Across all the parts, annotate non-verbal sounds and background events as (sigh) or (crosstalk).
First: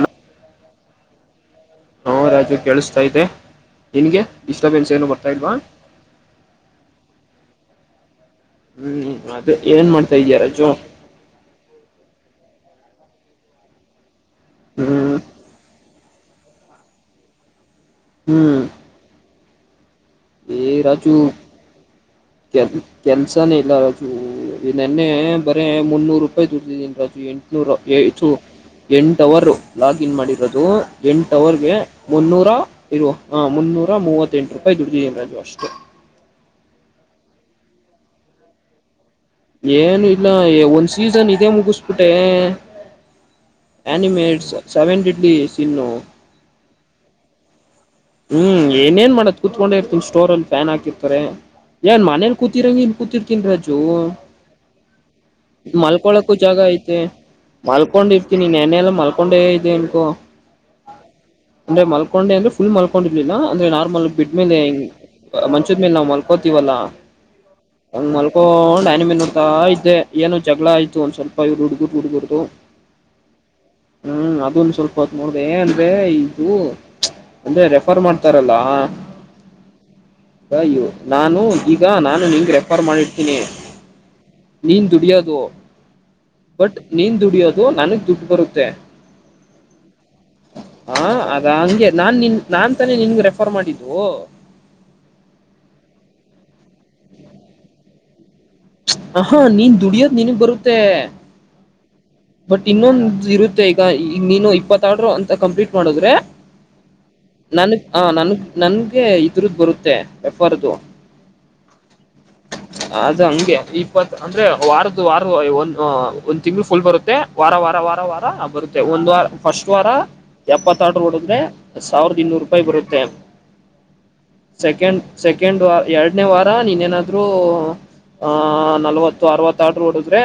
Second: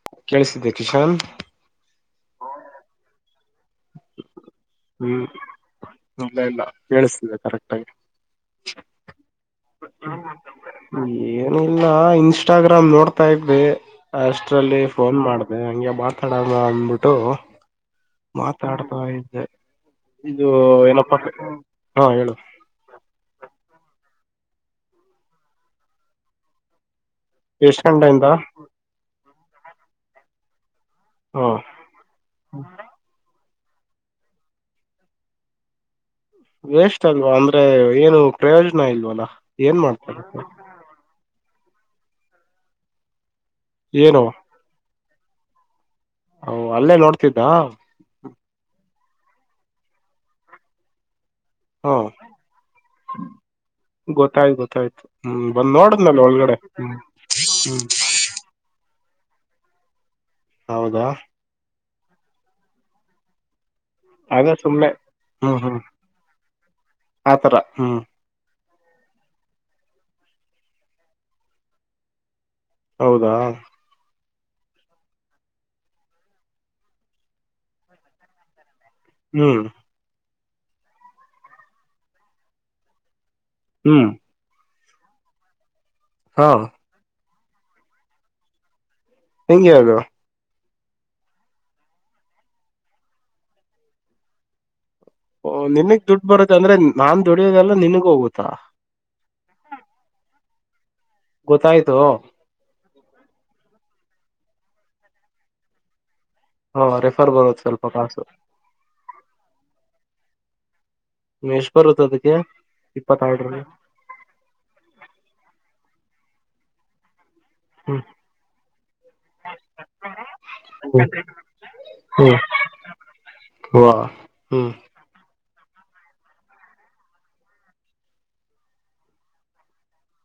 ಅಲ್ ಕೇಳಿಸತ್ತಿದ್ದಿಯಾ ಕಿಶಾನ್ ಹಾ ರಾಜು ಕೇಳಿಸತಾ ಇದ್ದೆ ನಿನ್ಗೆ ಡಿಸ್ಟರ್ಬೆನ್ಸ್ ಏನು ಹ್ಮ್ ಬರ್ತಾ ಇಲ್ವಾ. ಇಲ್ಲ ಇಲ್ಲ ಕೇಳಿಸ್ತಿದೆ ಕರೆಕ್ಟ್ ಆಗಿ. ಹ್ಮ್ ಅದ ಏನ್ ಮಾಡ್ತಾ ಇದೀಯಾ ರಾಜು. ಏನೂ ಇಲ್ಲ ಇನ್ಸ್ಟಾಗ್ರಾಮ್ ನೋಡ್ತಾ ಇದೆ. ಅಷ್ಟರಲ್ಲಿ ಹ್ಮ್ ಫೋನ್ ಮಾಡದೆ ಹಂಗೆ ಮಾತಾಡೋಣ ಅಂದ್ಬಿಟ್ಟು ಹ್ಮ್ ಮಾತಾಡ್ ತ್ತದೆ ಇದು ಏ ಏನಪ್ಪ ರಾಜು ಹಾ ಹೇಳು. ಕೆಲ್ ಕೆಲಸನೇ ಇಲ್ಲ ರಾಜು ಇ ನೆನ್ನೆ ಬರೇ ಮುನ್ನೂರು ರೂಪಾಯಿ ದುಡದ್ದೀನಿ ರಾಜು ಎಂಟು ಎಷ್ಟ್ ಎಂಟನೂರು ಗಂಟೆಯಿಂದ ತೂ ಎಂಟು ಅವರ್ ಲಾಗಿನ್ ಮಾಡಿರೋದು ಎಂಟು ಹಾ ಅವರ್ಗೆ ಮುನ್ನೂರ ಇರುವ ಹಾ ಮುನ್ನೂರ ಮೂವತ್ತೆಂಟು ರೂಪಾಯಿ ದುಡ್ಡಿದೀನಿ ರಾಜು ಅಷ್ಟೇ. ವೇಷ್ಟ ಅಲ್ವಾ ಅಂದ್ರೆ ಏನು ಪ್ರಯೋಜನ ಇಲ್ವಾಲ್ಲ. ಏನು ಇಲ್ಲ ಒಂದ್ ಸೀಸನ್ ಇದೆ ಮುಗಿಸಬಿಟ್ಟೆ. ಏನು ಎನಿಮೇಟ್ಸ್ ಸೆವೆನ್ ಡೇಸ್ ಇನ್ನು ಹೊ ಅಲ್ಲೇ ನೋಡ್ತಿದ್ದ. ಹ್ಮ್ ಏನೇನ್ ಮಾಡತ್ ಕೂತ್ಕೊಂಡೆ ಇರ್ತನಿ ಸ್ಟೋರ್ ಅಲ್ಲಿ ಫ್ಯಾನ್ ಹಾಕಿರ್ತಾರೆ. ಹಾ ಏನ್ ಮನೇಲಿ ಕೂತಿರಂಗೆ ಇಲ್ಲ್ ಕೂರ್ತೀನ್ ರಾಜು ಗೊತ್ತಾಯ್ತು ಗೊತ್ತಾಯ್ತು ಹ್ಮ್ ಬಂದ್ ನೋಡದ್ನಲ್ಲ ಮಲ್ಕೊಳಕ್ಕೂ ಒಳಗಡೆ ಜಾಗ ಹ್ಮ್ ಆಯ್ತ್.. ಹ್ಮ್ ಮಲ್ಕೊಂಡಿರ್ತೀನಿ ನೆನ್ನೆ ಎಲ್ಲಾ ಮಲ್ಕೊಂಡೆ ಇದೇ ಅನ್ಕೂ ಹೌದಾ ಅಂದ್ರೆ ಮಲ್ಕೊಂಡೆ ಅಂದ್ರೆ ಫುಲ್ ಮಲ್ಕೊಂಡಿ ಇರ್ಲಿಲ್ಲ ಅಂದ್ರೆ ನಾರ್ ಮೆಲ್ ಅದೇ ಬಿದ್ದಮೇಲೆ ಸುಮ್ನೆ ಹ್ಮ್ ಮಂಚದ ಹ್ಮ್ ಮೇಲೆ ನಾವ್ ಮಲ್ಕೋತಿವಲ್ಲ ಅಂಗ್ ಆತರ ಮಲ್ಕೊತಿವಲ್ಲ ಹ್ಮ್ ಅಂಗ್ ಮಲ್ ಕೊಂಡು ಆನಿಮಿ ನೋಡತಾ ಇದ್ದೆ ಏನೋ ಜಗಳ ಆಯ್ತು ಒಂದ್ ಸ್ವಲ್ಪ ಇವರು ಹುಡುಗುರು ಹುಡುಗರದು. ಹೌದಾ ಹ್ಮ್ ಅದನ್ ಸ್ವಲ್ಪ ಹೊತ್ ನೋಡಿದೆ ಏನ್ ಇದು ಅಂದ್ರೆ ರೆಫರ್ ಮಾಡ್ತಾರಲ್ಲ. ಹ್ಮ್ ಅಯೂ ನಾನು ಈಗ ನಾನು ನಿಂಗ್ ರೆಫರ್ ಮಾಡ್ತೀನಿ. ಹ್ಮ್ ನೀನ್ ದುಡಿಯೋದು ಹಾ ಬಟ್ ನೀನ್ ದುಡಿಯೋದು ನನಗ್ ದುಡ್ಡು ಬರುತ್ತೆ. ಹೆಂಗೆ ಅದು ಹಾ ಅದ ಹಂಗೆ ನಾನ್ ನಿನ್ ನಾನ್ ತಾನೇ ನಿನ್ಗೆ ರೆಫರ್ ಮಾಡಿದೂ. ಓ ನಿನಗ್ ದುಡ್ಡು ಬರುತ್ತೆ ಅಂದ್ರೆ ನಾನ್ ದುಡಿಯೊದೆಲ್ಲ ನಿನಗ ಹೋಗುತ್ತಾ. ಹ ಹಾ ನೀನ್ ದುಡಿಯೋದ್ ನಿನಗ್ ಬರುತ್ತೆ. ಗೊತ್ತಾಯ್ತು ಬಟ್ ಇನ್ನೊಂದ ಇರುತ್ತೆ ಈಗ ನೀನು ಇಪ್ಪತ್ ಆಡ್ರು ಅಂತ ಕಂಪ್ಲೀಟ್ ಮಾಡುದ್ರೆ. ಹಾ ರೆಫರ್ ಬರೋದು ಸ್ವಲ್ಪ ಕಾಸು. ನನ್ಗೆ ಇದ್ರದ್ದು ಬರುತ್ತೆ ರೆಫರ್ ದು. ಮೇಶ್ ಬರುತ್ತದು. ಅದು ಹಂಗೆ ಈ. ಇಪ್ಪತ್ ಅಂದ್ರೆ ವಾರದ್ ವಾರ ಒ ಒಂದ್ ತಿಂಗ್ಳು ಫುಲ್ ಬರುತ್ತೆ. ವಾರ ವಾರ ವಾರ ಹ್ಮ್ ವಾರ ಬರುತ್ತೆ ಒಂದು ವಾರ ಫಸ್ಟ್ ವಾರ. ಎಪ್ಪತ್ ಆಡ್ರು ಹ್ಮ್ ಹೊಡಿದ್ರೆ ಸಾವಿರ್ದ ಇನ್ನೂರು ರೂಪಾಯಿ ಬರುತ್ತೆ. ಹ ಹ್ಮ್ ಸೆಕೆಂಡ್ ಸೆಕೆಂಡ್ ವ ಎರಡನೇ ವಾರ ನೀನೇನಾರು ಬ್ರೋ ಆ ನಲ್ವತ್ತು ಅರವತ್ ಆಡ್ರು ಹೊಡದ್ರೆ.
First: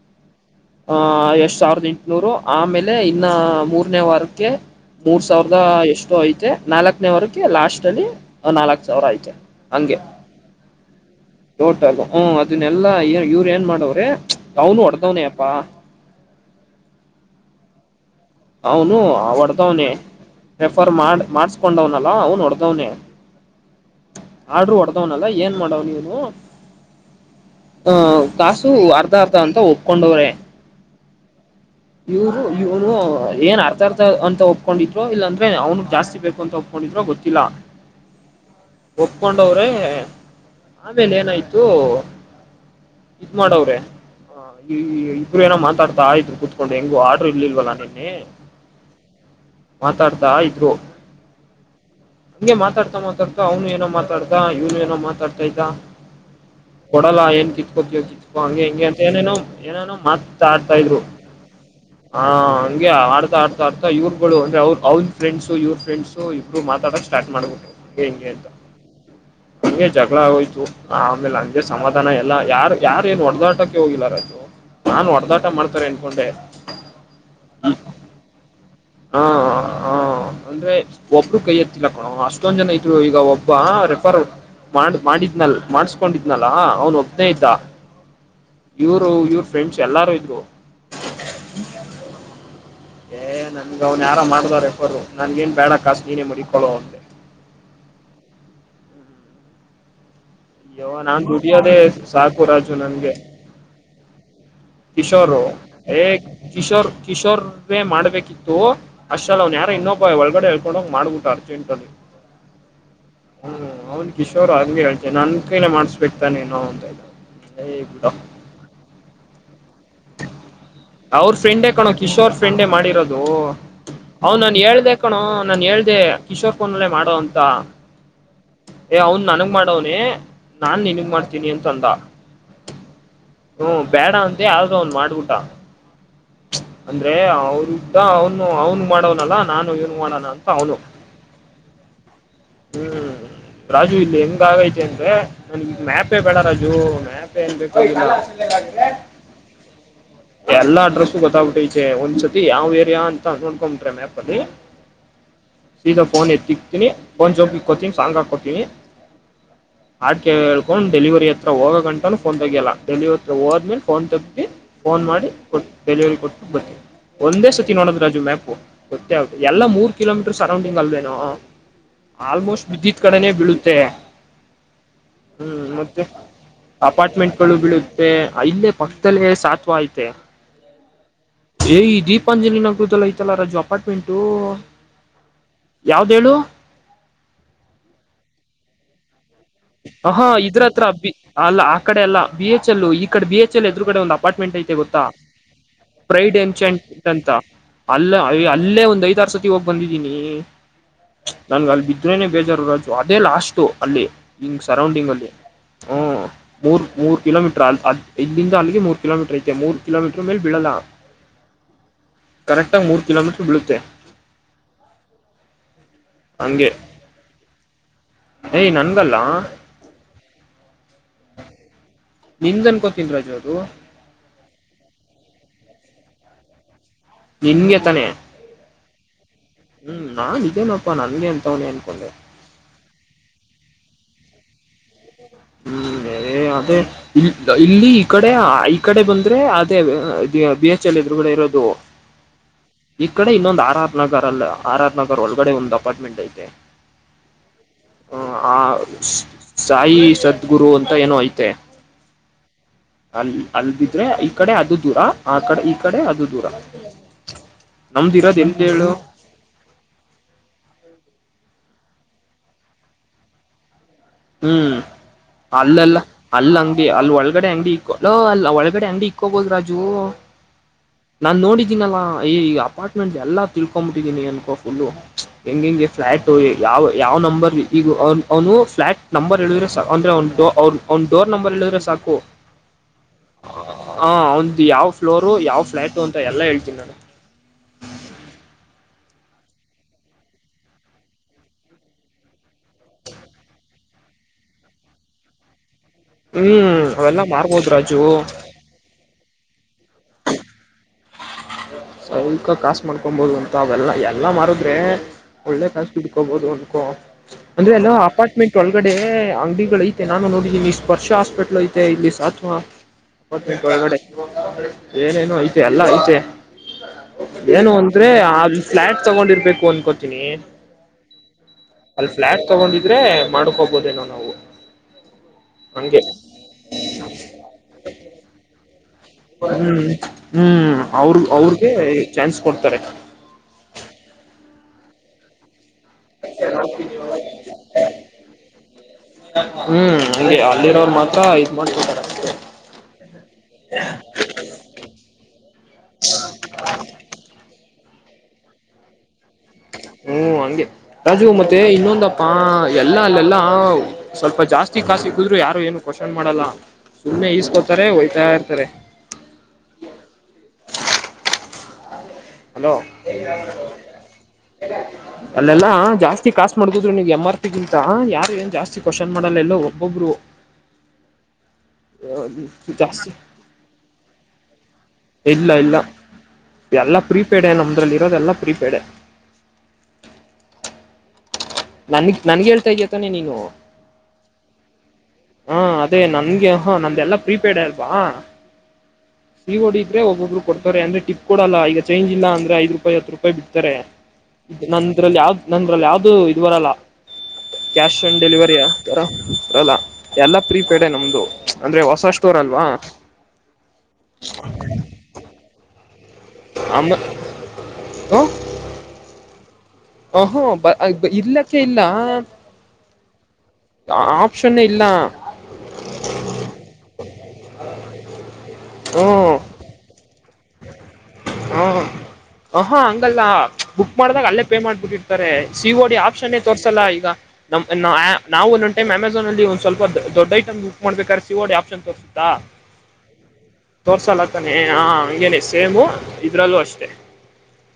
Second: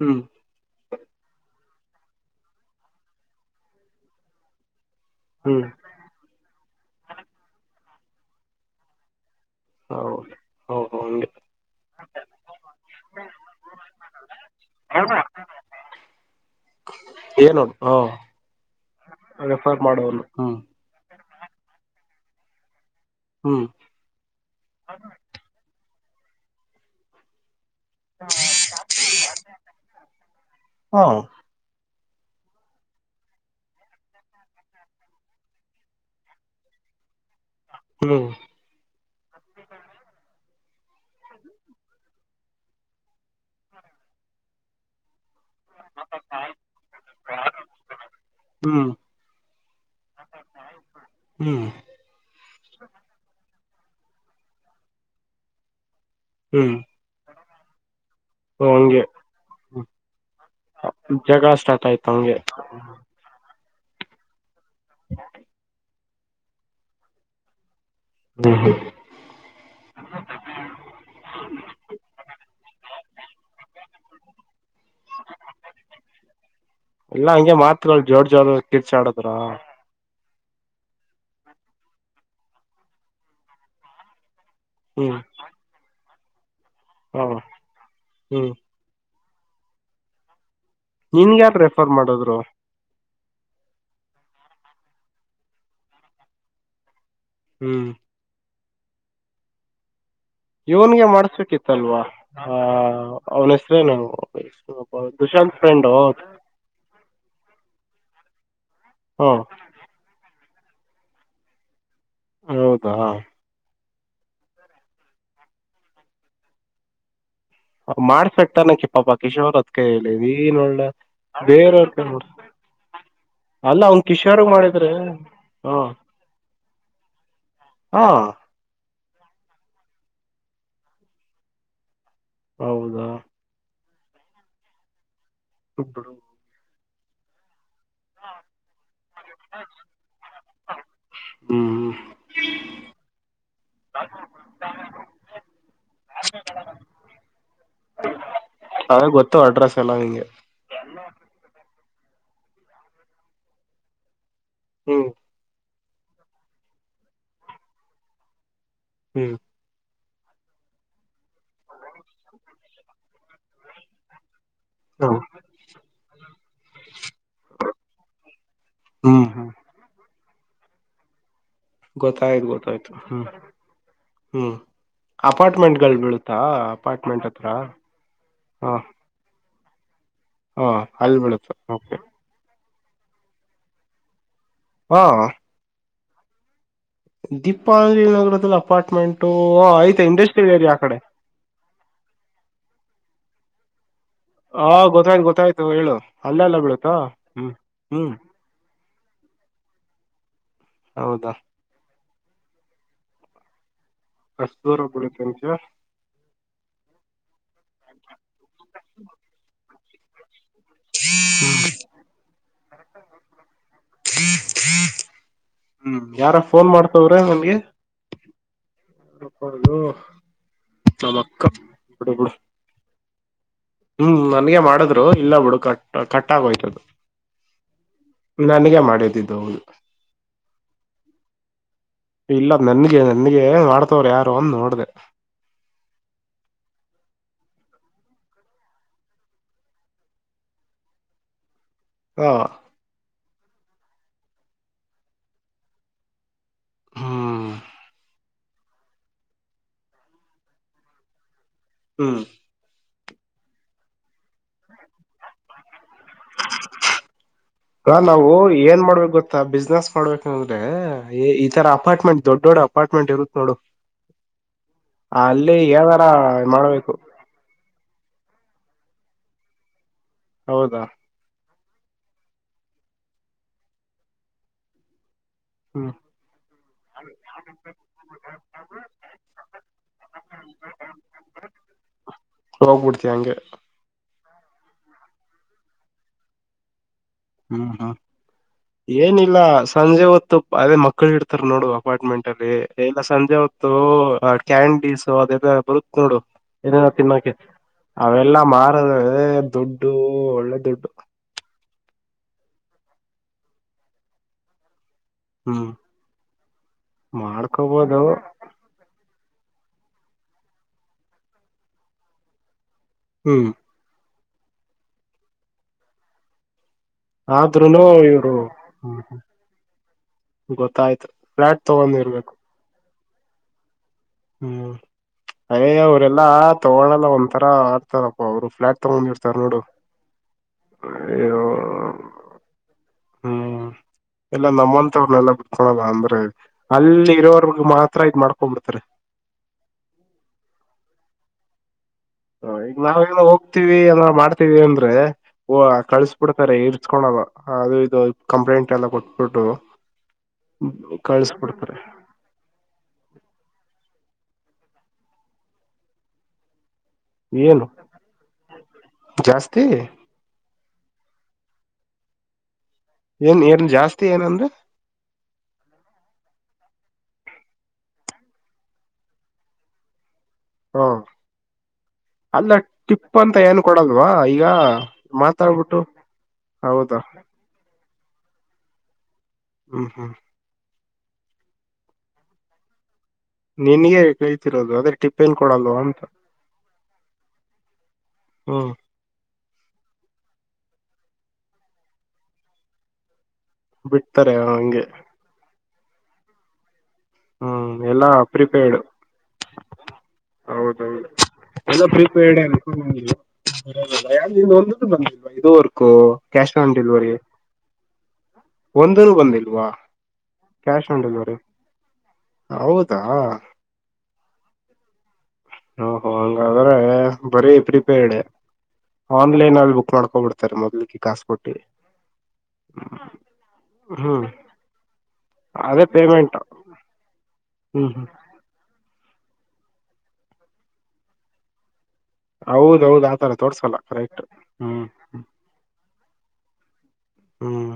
ಹ್ಮ್ ಆಹ ಎಷ್ಟ್ ಸಾವಿರದ ಎಂಟುನೂರು ಆಮೇಲೆ ಇನ್ನ ಮೂರನೇ ವಾರಕ್ಕೆ. ಮೂರ್ ಸಾವಿರದ ಹ್ಮ್ ಎಷ್ಟೋ ಐತೆ ನಾಲ್ಕನೇ ವಾರಕ್ಕೆ ಲಾಸ್ಟ್ ಅಲ್ಲಿ ನಾಲ್ಕ್ ಸಾವಿರ ಐತೆ. ಹಂಗೆ ಹೌದು ಹಂಗೆ. ಟೋಟಲ್ ಹ ಅದನ್ನೆಲ್ಲಾ ಇವ್ರ ಏನ್ ಮಾಡೋರೆ ಅವ್ನು ಹೊಡೆದವನೇ ಅಪ್ಪಾ. ಏನು ಹ. ಅವನು ರೆಫರ್ ಹೊಡದವ್ನೇ ಮಾಡೋನು ಹ್ಮ್ ರೆಫರ್ ಮಾಡ ಮಾಡ್ಸ್ಕೊಂಡವ್ನಲ್ಲ ಅವ್ನು ಹೊಡದವನೇ. ಹ್ಮ್ ಆಡ್ರು ಹೊಡದವನಲ್ಲ ಏನ್ ಮಾಡೋನೆ ಇವ್ನು. ಅಹ ಕಾಸು ಅರ್ಧ ಅರ್ಧ ಅಂತ ಒಪ್ಕೊಂಡವ್ರೆ. ಹಾ ಇವ್ರು ಇವ್ನು ಏನ್ ಅರ್ಥ ಅರ್ಥ ಅಂತ ಒಪ್ಕೊಂಡಿದ್ರು ಇಲ್ಲಾಂದ್ರೆ ಅವ್ನು ಜಾಸ್ತಿ ಬೇಕು ಅಂತ ಒ ದ್ರೊ ಗೊತ್ತಿಲ್ಲ. ಹ್ಮ್ ಒಪ್ಕೊಂಡವ್ರೆ ಆಮೇಲೆ ಏನಾಯ್ತು. ಇದ್ ಮಾಡವ್ರೆ ಇಬ್ರು ಏನೋ ಮಾತಾಡ್ತಾ ಆಯ್ತು ಕು ಹೆಂಗು ಆಡ್ರು ಇಲಿಲ್ವಲ್ಲ ಅದಿಕೆ. ಹ್ಮ್ ಹ್ಮ್ ಹಿಂಗೆ ಮಾತಾಡ್ತಾ ಮಾತಾಡ್ತಾ ಅವನು ಏನೋ ಮಾತಾಡ್ದ ಇವನು ಏನೋ ಮಾತಾಡ್ತಾ ಇದ್ದ. ಹ್ಮ್ ಕೊಡಲ್ಲ ಏನ್ ಕಿತ್ಕೊಂತಿಯೋ ಕಿತ್ಕೊ ಹಂಗೆ ಹಿಂಗೆ ಅಂತ ಏನೇನೋ ಏನೇನೋ ಮತ್ ಆಡ್ತಾ ಇದ್ರು. ತಿರುಗ ಸ್ಟಾರ್ಟ್ ಆಯ್ ಹ ಹಂಗೆ ಆಡ್ತಾ ಆಡ್ತಾ ಆಡ್ತಾ ಇವ್ರುಗಳು ಅಂದ್ರೆ ಅವರು ಅವ್ರ ಫ್ರೆಂಡ್ಸ್ ಇವ್ರ ಫ್ರೆಂಡ್ಸ್. ಇಬ್ರು ಮಾತಾಡಕ್ ಸ್ಟಾರ್ಟ್ ಮಾಡ್ಬಿಟ್ಟು ಹಂಗೆ ಹಿಂಗೆ ಅಂತ ಹ್ಮ್ ಹ್ಮ್ ಹಂಗೆ ಜಗಳ ಆಗೋಯ್ತು. ಆಮೇಲೆ ಅಂಗೆ ಸಮಾಧಾನ ಎಲ್ಲಾ ಯಾರ್ ಯಾರೇ ಏನ್ ಒಡೆದಾಟಕ್ಕೆ ಹೋಗಿದ್ದಾರೆ. ನಾನ್ ಹೊಡೆದಾಟ ಮಾಡ್ತಾರೆ ಅನ್ಕೊಂಡೆ. ಎಲ್ಲಾ ಹಂಗೆ ಮಾತ್ಗಳು ಜೋರ್ ಜೋರಗೆ ಹಾ ಕಿರ್ಚಾಡದ್ರ. ಹಾ ಅಂದ್ರೆ ಒಬ್ರು ಕೈ ಎತ್ತಿಲ್ಲ ಕಣೋ ಅಷ್ಟೊಂದ್ ಜನ ಇದ್ರು ಈಗ ಒಬ್ಬ ರೆಫರ್. ಮಾಡ ಹ್ಮ್ ಮಾಡಿದ್ನಲ್ ಮಾಡಸ್ಕೊಂಡಿದ್ನಲ್ಲ ಅವ್ನ್ ಹಾ ಒಬ್ಬನೇ ಇದ್ದ. ಹ್ಮ್ ಇವ್ರು ಇವ್ರ ಫ್ರೆಂಡ್ಸ್ ಎಲ್ಲಾರು ಇದ್ರು. ನಿನ್ ಯಾರು ರೆಫರ್ ಮಾಡದ್ರು. ನ ಅವ್ನ್ ಯಾರೋ ಮಾಡ್ದ ರೆಫರ್ ನನ್ಗೇನ್ ಬೇಡ ಕಾಸು ನೀನೇ ಮಡಿಕೊಳೋ ಅಂದೆ. ಹ್ಮ್ ಅಯ್ಯೋ ಇವನ್ಗೆ ನಾನ್ ದುಡಿಯೋದೇ ಮಾಡ್ಸ್ಬೇಕಿತ್ತಲ್ವಾ ಸಾಕು ಆ ರಾಜು ನನ್ಗೆ ಅವ್ಳ್ ಹೆಸ್ರೇನು. ದುಶ್ಯಂತ್ ಫ್ರೆಂಡೊ. ಏ ಕಿಶೋರ್ ಕಿಶೋರ್ ವೆ ಮಾಡ್ಬೇಕಿತ್ತು ಹ ಅಷ್ಟಲ್ ಅವ್ನ್ ಯಾರ ಇನ್ನೊಬ್ ಬ್ಹ ಒಳಗಡೆೇಳ್ಕೊಂಡ ಹೋಗ್ ಮಾಡಬಿಟ್ಟಾ ಅರ್ಜೆಂಟ್ ಅಲ್ಲಿ. ಹೌದಾ. ಹ್ಮ್ ಅವ್ನ್ ಕಿಶೋರ್ ಹಂಗೆ ಹೇಳ್ತ ನನ್ ಕೈಲೆ ಮಾಡ್ಸ್ಬೇಕ ತಾನೇ ಏನೋ ಅಂತಇದ್ದ. ಪಾಪಾ ಮಾಡ್ಸಾಕ್ ತಾನೆ ಕಿಪ್ಪಾಪ್ಪ ಕಿಶೋರ ಹೊತ್ ಕೈಯಲಿ ನೀನ್ ಒಳ್ಳೆ. ಅವ್ರ ಫ್ರೆಂಡೇ ಕಣೋ ಬೇರೆಯವ್ರ್ ಕೈ ಮಾಡ್ ಕಿಶೋರ್ ಫ್ರೆಂಡೇ ಮಾಡಿರೋದು ಅಲ್ಲ ಅವ್ನ್ ಅವ ಕಿಶೋರ್ಗ್ ನನ್ ಹೇಳ್ದ ಮಾಡಿದ್ರೆ ಕಣೋ ನಾನ್ ಹ ಹೇಳ್ದೆ ಕಿಶೋರ್ ಪೋನ್ ಅಲ್ಲೆ ಮಾಡು ಅಂತಾ. ಹಾ. ಏ ಅವ್ನ್ ನನ್ಗ್ ಮಾಡವ್ನನೆ ನಾನ್ ನಿನ್ಗ್ ಮಾಡ್ತೀನಿ ಅಂತ ಅಂದ. ಹೌದಾ. ಹ್ಮ ಬೇಡ ಅಂದೆ ಅದ್ರು ಅವ್ನು ಮಾಡ್ಬಿಟ್ಟಾ. (unintelligible) ಅಂದ್ರೆ ಅವರು ಅವನು ಅವನು ಮಾಡವನಲ್ಲಾ ನಾನು ಇವನ್ ಮಾಡೋಣ ಅಂತ ಅವನು. ಹ್ಮ್ ಹ್ಮ್ ರಾಜು ಇಲ್ಲಿ ಹೆಂಗ ಆಗೈತಿ ಅಂದ್ರೆ ನನ್ಗ ಇಲ್ಲಿ ಮ್ಯಾಪೆ ಬೇಡ ರಾಜು. ಮ್ಯಾ ಪೇ ಏನ್ ಬೇಕಾಗಿಲ್ಲ. ಅದೇ ಗೊತ್ತು ಅಡ್ರೆಸ್ ಎಲ್ಲ ಹಂಗೆ. ಎಲ್ಲಾ ಅಡ್ರೆಸ್ಸು ಗೊತಗ್ಬಿಟೈತೇ ಒಂದ್ಸತಿ ಯಾವ ಏರಿಯಾ ಅಂತ ನೋಡ್ಕೊಂಡ್ಂಬಿಟ್ರೆ ಮ್ಯಾಪ ಅಲ್ಲಿ ಹ್ಮ್ ಸೀದ ಫೋನ್ ಎತ್ತಿಕ್ತೀನಿ ಪೋನ್ ಜೋಬ್ ಇಕೊತೀನಿ ಸಾಂಗ್ ಹಾಕೊತೀನಿ ಹ್ಮ್ ಹ ಹಾಡ್ ಕೇಳ್ಕೊಂಡ ಡೆಲಿವರಿ ಹತ್ರ ಹೋಗಗಂಟ ಫೋನ್ ತೆಗಿಯಲ್ಲ ಡೆಲಿವರಿ ಹತ್ರ ಹೋದ್ಮೇಲೆ ಫೋನ್ ತಗ್ದಿ ಫೋನ್ ಹ್ಮ್ ಮಾಡಿ ಕೊಟ್ಟ ಡೆಲಿವರಿ ಕೊಟ್ಟು ಬರ್ತೀನಿ ಒಂದೇ ಸತಿ ನೋಡೋದ ರಾಜು ಮ್ಯಾಪು ಗೊತ್ತೇ ಹ್ಮ್ ಆಗ ಹ್ಮ್ ಎಲ್ಲಾ ಮೂರು ಕಿಲೋ ಮೀಟರ್ ಸರೌಂಡಿಂಗ್ ಅಲ್ವೇನೋ. ಗೊತ್ತಾಯ್ತು ಆಲ್ಮೋಸ್ಟ್ ಗೊತ್ತಾಯ್ತು ಬೀದಿದ್ದು ಹ್ಮ್ ಕಡೆನೆೇ ಬೀಳುತ್ತೆ. ಹ್ಮ್ ಹ್ಮ್ ಅಪಾರ್ಟ್ಮೆಂಟ್ಗಳ್ ಮತ್ತೆ. ಬೀಳುತ್ತಾ ಅಪಾರ್ಟ್ಮೆಂಟ್ ಹತ್ರ ಅಪಾರ್ಟ್ಮೆಂಟ್ಗಳು ಬೀಳುತ್ತೆ ಐಲ್ಲೇ ಹಾ ಪ ಕ್ಕದಲ್ಲಿ ಸಾತ್ವ ಆಯತೆ. ಹಾ ಅಲ್ಲಿ ಬೀಳುತ್ತಾ. ಏ ದೀಪಾಂಜಲಿ ನಗರದಲ್ಲಿ ಐತಲ್ಲಾ ರಾಜು ಅಪಾರ್ಟ್ಮೆಂಟು. ಹ್ಮ್ ಯಾವ್ದೇಳು. ದೀಪಂಜಲಿ ನಗರದಲ್ಲಿ ಅಪಾರ್ಟ್ಮೆಂಟು ಆಯ್ತಾ ಹಾ ಇಂಡಸ್ಟ್ರಿಯಲ್ ಇದ್ರ ಏರಿಯಾ ಆ ಹತ್ರ ಕಡೆ. ಬಿ ಅಲ್ಲ ಆ ಕಡೆ ಅಲ್ಲ ಬಿ ಎಚ್ ಎಲ್ ಈ ಕಡೆ ಬಿ ಎಚ್ ಎಲ್ ಎದುರು ಕಡೆ ಒಂದ್ ಅ ಅಪಾರ್ಟ್ಮೆಂಟ್ ಹಾ ಐತೆ ಗೊತ್ತಾ ಗೊತ್ತಾಯ್ತು ಗೊತ್ತಾಯ್ತು ಹೇಳು ಪ್ರೈಡ್ ಅಲ್ಲೆಲ್ಲ ಬೀಳುತ್ತಾ ಏನ್ಜೈಂಟ್ ಅಂತ ಹ್ಮ್ ಹ್ಮ್ ಅಲ್ಲ ಅಲ್ಲೇ ಒಂದು ಐದಾ ಆರ್ ಸತಿ ಹೋಗ್ ಬಂದಿದ್ದೀನಿ. ಹೌದಾ. ನನ್ಗೆ ಅಲ್ಲಿ ಇದ್ರೇನೆ ಬೇಜಾರು ರಾಜು ಅದೇ ಲಾಸ್ಟು ಅಲ್ಲಿ ಅಷ್ಟು ಹಿಂಗ್ ದೂರ ಸರೌಂಡಿಂಗ್ ಬೀಳುತ್ತೆ ಅಲ್ಲಿ ಅಂತೀಯ ಹ. ಮೂರ್ ಮೂರು ಕಿಲೋಮೀಟರ್ ಅಲ್ ಅಲ್ ಇಲ್ಲಿಂದ ಅಲ್ಲಿಗೆ ಮೂರು ಕಿಲೋಮೀಟರ್ ಐತೆ ಮೂರ್ ಕಿಲೋಮೀಟರ್ ಮೇಲೆ ಬಿಳಲ್ಲ. ಕರೆಕ್ಟಾಗಿ ಮೂರು ಕಿಲೋಮೀಟರ್ ಬೀಳುತ್ತೆ. ಹ್ಮ್ ಯಾರ ಫೋನ್ ಹಂಗೆ ಮಾಡ್ತವ್ರ ನಿನ್ಗೆ. ಏಯ್ ನನ್ಗಲ್ಲ ಯಾರಪ್ಪ ಅದು ನಮ್ಮ ಅಕ್ಕ ಬಿಡು ಬಿಡು. ನಿಂದ್ ಅನ್ಕೊಂತಿನಿ ರಾಜು ಅದು. ಹ್ಮ್ ನನ್ಗೆ ಮಾಡಿದ್ರು ಇಲ್ಲ ಬಿಡು ಕಟ್ ಕಟ್ ಆಗೋಯ್ತು ಅದು. ನಿಂಗೆ ತಾನೆ. ನನಗೆ ಮಾಡಿದ್ದಿದ್ದ ಹೌದು. ಹ್ಮ್ ನಾನ್ ಇದೇನಪ್ಪಾ ನನ್ಗೆ ಅಂತವನೆ ಅನ್ಕೊಂಡೆ. ಇಲ್ಲ ನನ್ಗೆ ನನ್ಗೆ ಮಾಡ್ತವ್ರ ಯಾರು ಅನ್ ನೋಡ್ದೆ. ಹ್ಮ್ ಬೇರೆ ಅದೇ. ಇ ಇಲ್ಲಿ ಈ ಕಡೆ ಈ ಕಡೆ ಬಂದ್ರೆ ಅದೇ ಬಿ ಎಚ್ ಎಲ್ ಎದ್ರು ಗಡೆ ಇರೋದು. ಹಾ. ಈ ಕಡೆ ಇನ್ನೊಂದ ಆರ್ ಆರ್ ನಗರ್ ಅಲ್ಲ ಆರ್ ಆರ್ ನಗರ್ ಒಳಗಡೆ ಒಂದ್ ಅಪಾರ್ಟ್ಮೆಂಟ್ ಐತೆ. ಹ್ಮ್ ಹ ಆ ಸಾಯಿ ಸದ್ಗುರು ಅಂತ ಏನೋ ಐತೆ. ಹ್ಮ್. ಅಲ್ಲಿ ಅಲ್ದಿದ್ರೆ ಈ ಕಡೆ ಅದು ದೂರ ಆ ಕಡೆ ಈ ಕಡೆ ಅದು ದೂರ. ಹ ನಮ್ದ ನಾವು ಇರೋದ್ ಎಲ್ ಏನ್ ಹೇಳು ಮಾಡ್ಬೇಕು ಗೊತ್ತ ತ್ತ ಬಿಸ್ನೆಸ್ ಮಾಡ್ಬೇಕ ಅಂದ್ರೆ ಈ ತರ ಅಪಾರ್ಟ್ಮೆಂಟ್ ದೊಡ್ಡ ದೊಡ್ಡ ಅಪಾರ್ಟ್ಮೆಂಟ್ ಇರುತ್ ನೋಡು. ಹ್ಮ್ ಅಲ್ಲಿ ಅಲ್ಲೆಲ್ಲ ಯಾವರ ಅಲ್ಲ ಅಂಗಡಿ ಮಾಡ್ಬೇಕು ಅಲ್ಲಿ ಒಳಗಡೆ ಅಂಗಡಿ ಲ್ಲೋ ಅಲ್ಲ ಒಳಗಡೆ ಅಂಗಡಿ ಇಕ್ಕೋಬೋದು ರಾಜು. ಹೌದಾ. ನಾನ್ ನೋಡಿದ್ದೀನಲ್ಲಾ ಈ ಅಪಾರ್ಟ್ಮೆಂಟ್ ಎಲ್ಲಾ ತಿಳ್ಕೊಂಬಿಟ್ಟಿದ್ದೀನಿ ಅನ್ಕೋ ಫುಲ್ಲು. ಹೆಂಗ ಹೆಂಗೆ ಹ್ಮ್ ಫ್ಲಯಾಟ್ ಯಾವ ಯಾವ ನಂಬರ್ ಈಗ ಅವ ಅವನು ಫ್ಲ್ಲಾಟ್. ನಂಬರ್ ಹೇಳಿದ್ರೆ ಅಂದ್ರೆ ಅವ್ನ್ ಅವರ ಡೋರ್ ನಂಬರ್ ಹೇಳಿದ್ರೆ ಸಾಕು ಹೋಗ್ಬಿಡ್ತಿ ಹಂಗೆ ಹ ಅವಂದ್ ಯಾವ ಫ್ಲೋರು ಯಾವ್ ಫ್ಲಾಟು ಅಂತ ಎಲ್ಲಾ ಹೇಳ್ತೀನಿ ನಾನು. ಹ್ಮ ಹ್ಮ್. ಏನಿಲ್ಲ ಸಂಜೆ ಹೊತ್ತು ಅದೇ ಮಕ್ಕಳು ಇಡ್ತಾರ ನೋಡು ಅಪಾರ್ಟ್ಮೆಂಟ್ ಅಲ್ಲಿ ಇಲ್ಲ ಸಂಜೆ ಹೊತ್ತ ತ್ತು ಕ್ಯಾಂಡೀಸು ಅದೆ ಬರು ನೋಡು ಹ್ಮ್ ಏನನ ಅವೆಲ್ಲಾ ತಿನ್ನೋಕೆ ಮಾರ್ಬೋದು ರಾಜು ಅವೆಲ್ಲಾ ಮಾರದ ದುಡ್ಡು ಒಳ್ಳೆ ದುಡ್ಡು ಸೈಕಾಗ್ ಕಾಸ ಮಾಡ್ಕೊಬಹದು ಅಂತ ಅವೆಲ್ಲಾ ಎಲ್ಲಾ ಮಾರದ್ರೆ. ಒಳ್ಳೆ ಹ್ಮ್ ಕಾಸ್ ಬಿಡ್ಕೋಬಹುದು ಅನ್ಕೋ ಅಂದ್ರೆಲೋ ಮಾಡ್ಕೋಬೋದು ಅಪಾರ್ಟ್ಮೆಂಟ್ ಇ ಒಳಗಡೆ ಅಂಗಡಿಗಳ ಐತೆ ನಾನು ನೋಡಿದ್ದೀನಿ ಸ್ಪರ್ಶ ಹಾಸ್ಪಿಟ್ಲ್ ಐತೆ ಇಲ್ಲಿ ಸಾಥವಾ ಹ್ಮ್ ಅಪಾರ್ಟ್ಮೆಂಟ್ ಒಳಗಡೆ ಏನೇನು ಐತೆ ಎಲ್ಲ ಐತೆ ಏನು ಆದ್ರೂನು ಅಂದ್ರೆ ಇವ್ರು ಅಲ್ಲಿ ಫ್ಲಾಟ್ ಹ್ಮ್ ತಗೊಂಡಿರ್ಬೇಕು ಅನ್ಕೋತೀನಿ ಗೊತ್ತಾಯ್ತು ಫ್ಲಾಟ್ ಅಲ್ಲಿ ತಗೊಂಡಿರ್ಬೇಕು ಫ್ಲಾಟ್ ತಗೊಂಡಿದ್ರೆ ಮಾಡ್ಕಬೋದ ಏನೋ ಹ್ಮ್ ಅಯಯ್ಯ ಅವರೆಲ್ಲಾ ತಗೋಳಲ್ಲ ಒಂದಂತರ ಆಡ್ತದಪ್ಪ ಅವರು ಫ್ಲಾಟ್ ತಗೊಂಡಿರ್ತಾರ ನೋಡು ಹ್ಮ್ ಹ್ಮ್ ಅವ್ರ ಅಯ್ಯೋ ಅವ್ರಗೆ ಚಾನ್ಸ್ ಕೊಡ್ತಾರೆ. ಹ್ಮ್ ಇಲ್ಲ ನಮ್ಮಂತವ್ರನ್ನೆಲ್ಲಾ ಬಿಟ್ಕೊಳಲ್ಲ ಅಂದ್ರ ಅಲ್ಲಿ ಇರೋವರ್ಗ್ ಮಾತ್ರ ಇದ್ ಮಾಡ್ಕೊಂಡ್ ಬಿಡ್ತಾರೆ. ಹ್ಮ್ ಅಲ್ಲಿ ಅಲ್ಲಿರೋವರು ಮಾತ್ರ ಇದ್ ಮಾಡ್ಕೊಡ್ತಾರ. ಹ ಈಗ ನಾವ ಏನ ಹೋಗ್ತೀವಿ ಏನ ಮಾಡ್ತೀವಿ ಅಂದ್ರೆ ಓ ಕಳ್ಸ್ಬಿಡ್ತಾರೆ ಇರ್ಸ್ಕೊಳದ ಅದು ಇದು ಕಂಪ್ಲೇಂಟ್ ಎಲ್ಲ ಕೊಟ್ಬಿಟ್ಟು. ಹ್ಮ್ ಹಂಗೆ ರಾಜು ಮತ್ತೆ ಕಳ್ಸ್ಬಿಡ್ತಾರೆ ಇನ್ನೊಂದ ಪ್ಪಾ ಎಲ್ಲ ಅಲ್ಲೆಲ್ಲ ಸ್ವಲ್ಪ ಜಾಸ್ತಿ ಕಾಸಿಗುದ್ರು ಯಾರು ಏನು ಕ್ವಶನ್ ಮಾಡಲ್ಲ ಸುಮ್ಮ್ನೆ ಏನು ಈಸ್ಕೋತಾರೆ ಒಯ್ತಾ ಇರ್ತಾರೆ. ಜಾಸ್ತಿ ಹಲೋ. ಏನ್ ಏನ ಜಾಸ್ತಿ ಏನ ಅಂದೆ (inaudible) ಅಲ್ಲೆಲ್ಲಾ ಜಾಸ್ತಿ ಕಾಸ್ ಮಾಡಗುದ್ರು ನೀವ ಎಮ್ ಆರ್ ಪಿಗಿಂತ ಯಾರು ಏನ್ ಜಾಸ್ತಿ ಕ್ವಶನ ಮಾಡಲ್ಲ ಎಲ್ಲೋ ಒಬ್ಬೊಬ್ರು. ಹಾ. ಅಲ್ಲ ಜಾಸ್ತಿ ಟಿಪ್ ಅಂತ ಏನ್ ಕೊಡಲ್ವಾ ಈಗ ಮಾತಾಡ್ಬಿಟ್ಟು. ಹೌದಾ. ಪ್ರರಿಪೇಡ್ ನಮ್ದ್ರಲ್ಲಿ ಇರದೆಲ್ಲ ಪ್ರಿರಿಪೇಡ್. ಹ್ಮ ಹ್ಮ್. ನನ್ಗ್ ನನ್ಗೆ ಹೇಳ್ತಾ ಇದ್ದತಾನೆ ನೀನು. ನಿನ್ಗೆ ಕೇಳ್ತಿರೋದು ಅದೇ ಟಿಪ್ಪೇನ್ ಹಾ ಕೊಡಲ್ವಾ ಅದೇ ಅಂತ ನನ್ಗೆ ನಂದೆಲ್ಲಾ ಪ್ರೀಪೇಡ್ ಅಲ್ವಾ. ಹ್ಮ. ಹೊಡ್ರೆ ಒಬ್ಬೊಬ್ರು ಕೊಡ್ತಾರೆ ಅಂದ್ರ ಟಿಪ್ ಕೊಡಲ್ಲ ಈಗ ಚಂಜ್ ಇಲ್ಲ ಅಂದ್ರೆ ಐದ ರೂಪಾಯಿ ಹತ್ರ ಪ್ಪ ಬಿಡ್ತಾರೆ ಬಿಡ್ತಾರೆ ಹಂಗೆ ನಂದ್ರಲ್ಲಿ ಯಾವ್ದ್ ನಂದ್ರಲ್ಲಿ ಯಾವ್ದು ಇದ ಬರಲ್ಲ ಹ್ಮ್ ಕ್ಯಾಶ್ ಎಲ್ಲಾ ಆನ್ ಡೆಲಿವರಿಯರ ಪ್ರಿಪೇರ್ಡ್ ಆತರ ಬರಲ್ಲ ಎಲ್ಲ ಪ್ರೀಪೇಡ ಹೌದೌದು ನಮ್ದು ಅಂದ್ರೆ ಎಲ್ಲ ಹೊಸ ಪ್ರೀಪೇರ್ಡ್ ಸ್ಟೋರ್ ಅಲ್ವಾ (inaudible) ಒಂದು ಬಂದಿಲ್ವಾ ಇದುವರಿಗೂ ಕ್ಯಾಶ್ ಆನ್ ಆಮ ಡೆಲಿವರಿ ಒಂದುನು ಬಂದಿಲ್ವಾ ಅಹೋ ಬ ಕ್ಯಾಶ್ ಆನ್ ಡೆಲಿವರಿ ಇಲ್ಲಕ್ಕೆ ಇಲ್ಲ ಹೌದಾ. ಆಪ್ಷನ್ ಇಲ್ಲ. ಹ ಹ ಹಂಗಾದ್ರೆ ಬರೀ ಪ್ರಿಪೇರ್ಡ್ ಹ್ಮ ಆನ್ಲೈನ್ ಅಲ್ಲಿ ಬುಕ್ ಮಾಡ್ಕೊಬಿಡ್ ರ ಮೊದ್ಲಕ್ಕೆ ಕಾಸ ಕೊಟ್ಟಿ ಹ ಹಾ ಹಂಗಲ್ಲ ಬುಕ್ ಮಾಡಿದಾಗ ಹ್ಮ್ ಅಲ್ಲೇ ಪೇ ಮಾಡ್ಬಿಟ್ಟಿರ್ತಾರೆ ಸಿ ಓ ಅದೇ ಡಿ ಪೇಮೆಂಟ್ ಆಪ್ಷನ ತೋರ್ಸಲ್ಲ ಈಗ ನಮ್ ಹ್ಮ್ ನ ಹ್ಮ್ ನಾವು ಒಂದ್ ಟೈಮ ಅಮಝಾನ ಅಲ್ಲಿ ಒಂದ್ ಸ್ವಲ್ಪ ದೊಡ್ ಐಟ್ ಬುಕ ಮಾಡ್ಬೇಕಾದ್ರೆ ಸಿ ಓ ಡಿ ಆಪ್ಷನ್ ತೋ ತ್ತ ಹೌದೌದು ಆತರ ತೋರ್ಸಲ್ಲ ಕರೆಕ್ಟ್ ತೋರ್ಸಲ್ಲತ್ತಾನೆ ಹ ಹ್ಮ್ ಹಂಗೇನೆ ಸೇಮು ಇದ್ರಲ್ಲೂ ಅಷ್ಟೆ. ಹ್ಮ್.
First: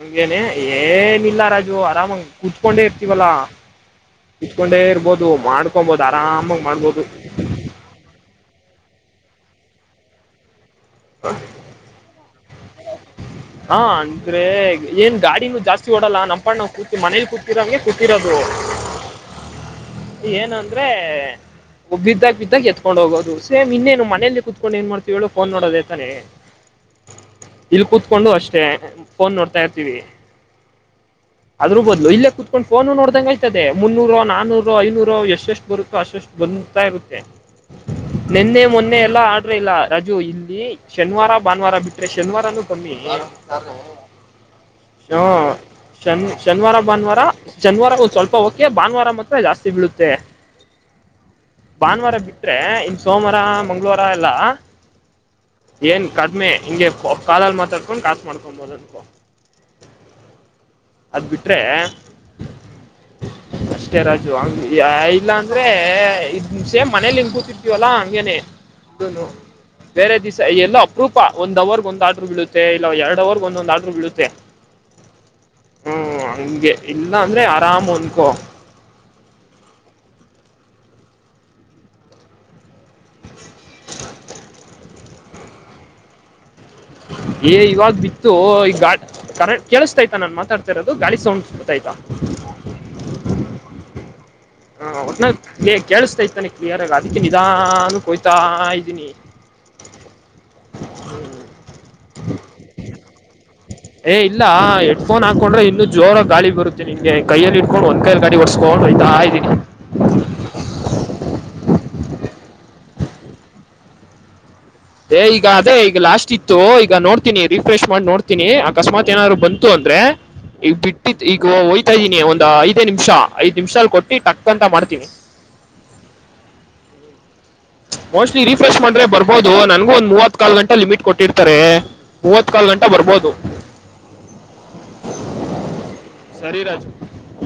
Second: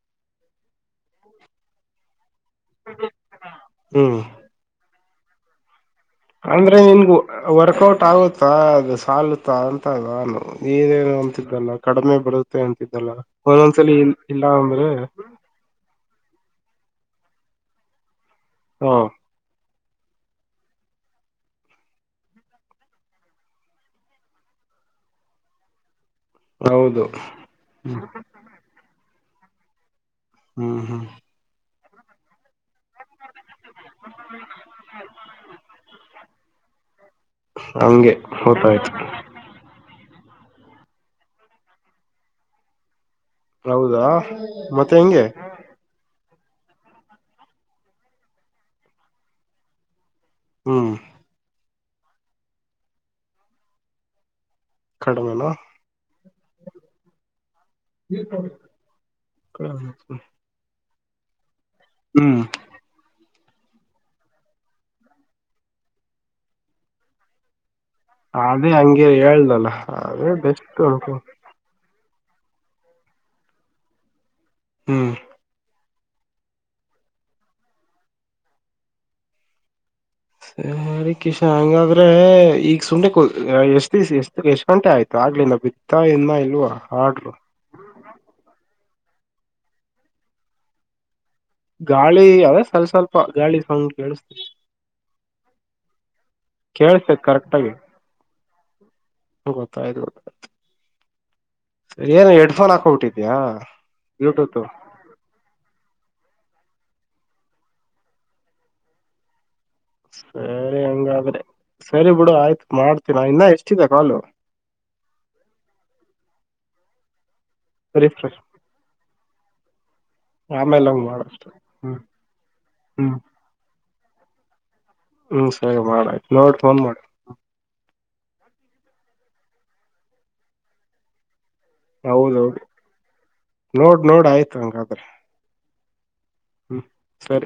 ಹಂಗೆನೇ ಏನಿಲ್ಲ ರಾಜು ಆರಾಮಂಗ ಕೂತ್ಕೊಂಡೆ ಇರ್ತವಲ್ಲ. ಹ್ಮ್ ಇತ್ಕೊಂಡೇ ಇರ್ಬೋದು ಮಾಡ ಹಕೊಬೋದ ಅರಾಮ್ ಅಂದ್ರೆ ನಿಮಗ ವರ್ಕೌಟ್ ಆಗುತ್ತಾ ಅದು ಸಾಲುತ್ತಾ ಅಂತದ ನಾನು. ಅಂತಿದ್ದಲ್ಲ ಕಡಿಮೆ ಬರುತ್ತೆ ಅಂತಿದ್ದಲ್ಲ ಹ ಒಂದೊಂದ್ಸಲ ಇ ಇಲ್ಲ ಅಂದ್ರೆ ಕಿ ಡಲ್ಲ ನಪಣ್ಣ್ ಕೂತಿ ಮೇಲಿ ಕೂತಿರವಂಗೆ ಕೂತಿರೋದು. ಹ. ಏನ ಅಂದ್ರೆ ಒಬ್ ಬಿದ್ದಾಗ ಬಿದ್ದಾಗ ಎತ್ಕೊಂಡ ಹೋಗೋದು ಸೇಮ್ ಇನ್ನೇನು ಮನೆಯಲ್ಲಿಲಿ ಕುತ್ಕೊಂಡು ಏನ್ ಮಾಡ್ತವಿ ಹೇಳ ಫೋನ್ ನೋಡೊದೇತಾನೆ. ಹೌದು ಇಲ್ಲ ಹ್ಮ್ ಕುತ್ಕೊಂಡು ಅಷ್ಟೇ ಫೋನ್ ನೋಡ್ತಾ ಇರ್ತೀವಿ. ಹ್ಮ್ ಹ್ಮ್. ಅದೂ ಬದ್ಲು ಇಲ್ಲೇ ಕುತ್ಕೋ ಇಕೊಂಡ್ ಫೋನು ನೋಡ್ದಂಗ ಆಯತದೆ ಮುನ್ನೂರು ನಾನೂರು ಐನೂರು ಎಷ್ಟೆಷ್ಟು ಬರುತ್ತೋ ಅಷ್ಟಷ್ಟು ಬಂದಂತಾ ಇರುತ್ತೆ. ಹಂಗೆ ನೆನ್ನೆ ಗೊತ್ತಾಯ್ತು ಮೊನ್ನೆ ಎಲ್ಲಾ ಆಡ್ರ ಇಲ್ಲ. ರಾಜು ಇಲ್ಲಿ ಶನಿವಾರ ಭಾನುವಾರ ಬಿಟ್ರೆ ಶನಿವಾರಾನೂ ಕಮ್ಮಿ (inaudible) ಹೌದಾ ಮತ್ತೆ ಹ. ಹೆಂಗೆ ಶನ್ ಶನಿವಾರ ಭಾನುವಾರ ಶನಿವಾರ ಒಂದ್ ಸ್ವಲ್ಪ ಓಕೆ ಭಾನುವಾರ ಮಾತ್ರ ಜಾಸ್ತಿ ಬೀಳುತ್ತೆ. ಹ್ಮ್. ಭಾನುವಾರ ಬಿಟ್ರೆ ಇನ್ ಸೋಮವಾರ ಮಂಗಳವಾರ ಎಲ್ಲಾ ಕಡಿಮೆನಾ ಏನ್ ಕಡಿಮೆ ಹಿಂಗೆ ಕಾಲಲ್ ಮಾತಾಡ್ಕೊಂಡು ಕಾಸು ಮಾಡ್ಕೊಂಡಬೋದ ಅನ್ಕೋ (inaudible) ಅದ ಬಿಟ್ರೆ. ಹ್ಮ್ (inaudible) ಅಷ್ಟೇ ರಾಜು ಹಂಗ ಯ ಇಲ್ಲ ಅಂದ್ರೆ ಇದ್ ಸೇಮ್ ಮನೇಲಿ ಹೆಂಗ್ ಕೂತಿರ್ತೀವಲ್ಲಾ ಅದೇ ಹಂಗೆ ಹೇಳ್ದಲ್ಲ (unintelligible) ಬೇರೆ ಅದೇ ದಿವಸ ಎಲ್ಲೋ ಬೆಸ್ಟ್ ಅನ್ಕೊ ಅಪ್ರೂಪ. ಒಂದು ಅವರ್ಗ ಒಂದು ಆರ್ಡರ್ ಬೀಳತ್ತೆ ಇಲ್ಲ ಎರಡ್ ಅವರ್ಗ ಒಂದೊಂದು ಆರ್ಡರು ಬೀಳುತ್ತೆ. ಹ್ಮ್ ಹ್ಮ ಹಂಗೆ ಇಲ್ಲ ಅಂದ್ರೆ ಆರಾಮ್ ಅಂದ್ಕೊ. ಸರಿ ಕಿಶ ಹಂಗಾದ್ರೆ ಈಗ ಸುಂಡೆ ಕೊ ಅ ಎಷ್ಟು ದಿಸ ಎಷ್ಟ ಎಷ್ಟ್ ಗಂಟೆ ಆಯ್ತು. ಆಗ್ಲಿಲ್ಲ ಬಿತ್ತ ಇನ್ನ ಇಲ್ವಾ‌. ಏ ಇವಾಗ ಬಿತ್ತು ಈ ಗಾ ಕರೆ ಕೇಳಿಸತಾಯ್ತಾ ನಾನ್ ಮಾತಾಡ್ತಾ ಇರೋದು ಗಾಳಿ ಸೌಂಡ್ ಬರ್ತಾಯ್ತಾ ಗಾಳಿ ಅದೇ ಸ್ವಲ್ ಸ್ವಲ್ಪ ಗಾಳಿ ಸೌಂಡ್ ಕೇಳಿಸತ. ಹ ಒಟ್ನಾಗ್ ಕೇಳಿಸ್ತಾ ಇತಾನೆ ಕ್ಲಿಯರ್ ಆಗ ಅದಕ್ಕೆ ಕೇಳಿಸ್ತೈತೆ ಕರೆಕ್ಟ್ ನಿಧಾನ ಕೊಯ್ತಾ ಇದ್ದೀನಿ. ಗೊತ್ತಾಯ (unintelligible) ಹ್ಮ ಸ ಏನು ಹೆಡ್ಫೋನ್ ಹಾಕೋಬಿಟ್ಟಿದಯಾ ಬ್ಲೂಟೂತ್. ಫೋನ್ ಹಾಕೊಂಡ್ರೆ ಇನ್ನು ಜೋರಗ್ ಗಾಳಿ ಬರುತ್ತೆ ನಿಂಗೆ ಕೈಯಲ್ಲಿ ಇಡ್ಕೊಂಡ್ ಒಂದ್ಕೈಲ್ ಗಾಡಿ ಓಡೆಸ್ಕೊಂಡೋಯ್ತಾ ಇದಿನಿ. ಸರಿ ಹಂಗಾದ್ರೆ ಸರಿ ಬಿಡು ಆಯ್ತು ಮಾಡ್ತೀನ ಇನ್ನ ಎಷ್ಟಿದೆ ಕಾಲು. ಏ ಈಗ ಅದೇ ಈಗ ಲಾಸ್ಟ್ ಇತ್ತು ಈಗ ನೋಡ್ತೀನಿ ರಿಫ್ರೆಶ್ ಮಾಡ್ ರಿಫ್ರೆಶ್ ನೋಡ್ತೀನಿ ಅಕಸ್ಮಾತ್ ಏನಾದ್ರು ಬಂತು ಅಂದ್ರೆ ಈಗ ಆಮೇಲೆ ಹಂಗ್ ಬಿಟ್ಟಿತ್ ಈಗ ಮಾಡಷ್ಟು ಹೊಯ್ತಾ ಹ್ಮ್ ಇದ್ದೀನಿ ಒಂದ ಐದೇ ನಿಮಿಷ. ಹ್ಮ್ ಐದ್ ನಿಮಿಷದಲ್ಲಿ ಕೊಟ್ಟಿ ಟಕ್ ಅಂತ ಮಾಡ್ತೀನಿ. ಹ್ಮ್ ಸರಿ ಮಾಡ್ ಆಯ್ತು ನೋಡ್ ಫೋನ್ ಮಾಡ. ಮೋಸ್ಟ್ಲಿ ರೀಫ್ರೆಶ್ ಮಾಡ್ರೆ ಬರ್ಬೋದು ನನ್ಗು ಒಂದ್ ಮೂವತ್ ಕಾಲ್ ಗಂಟಾ ಲಿಮಿಟ್ ಕೊಟ್ಟಿರ್ತಾರೆ. ಮೂವತ್ತ್ ಹೌದೌದು ಕಾಲ್ ಗಂಟೆ ಬರ್ಬೋದು ನೋಡ್ ನೋಡ್ ಆಯ್ತು ಹಂಗಾದ್ರೆ. ಸರಿ ಹ್ಮ್ ರಾಜು. ಸರಿ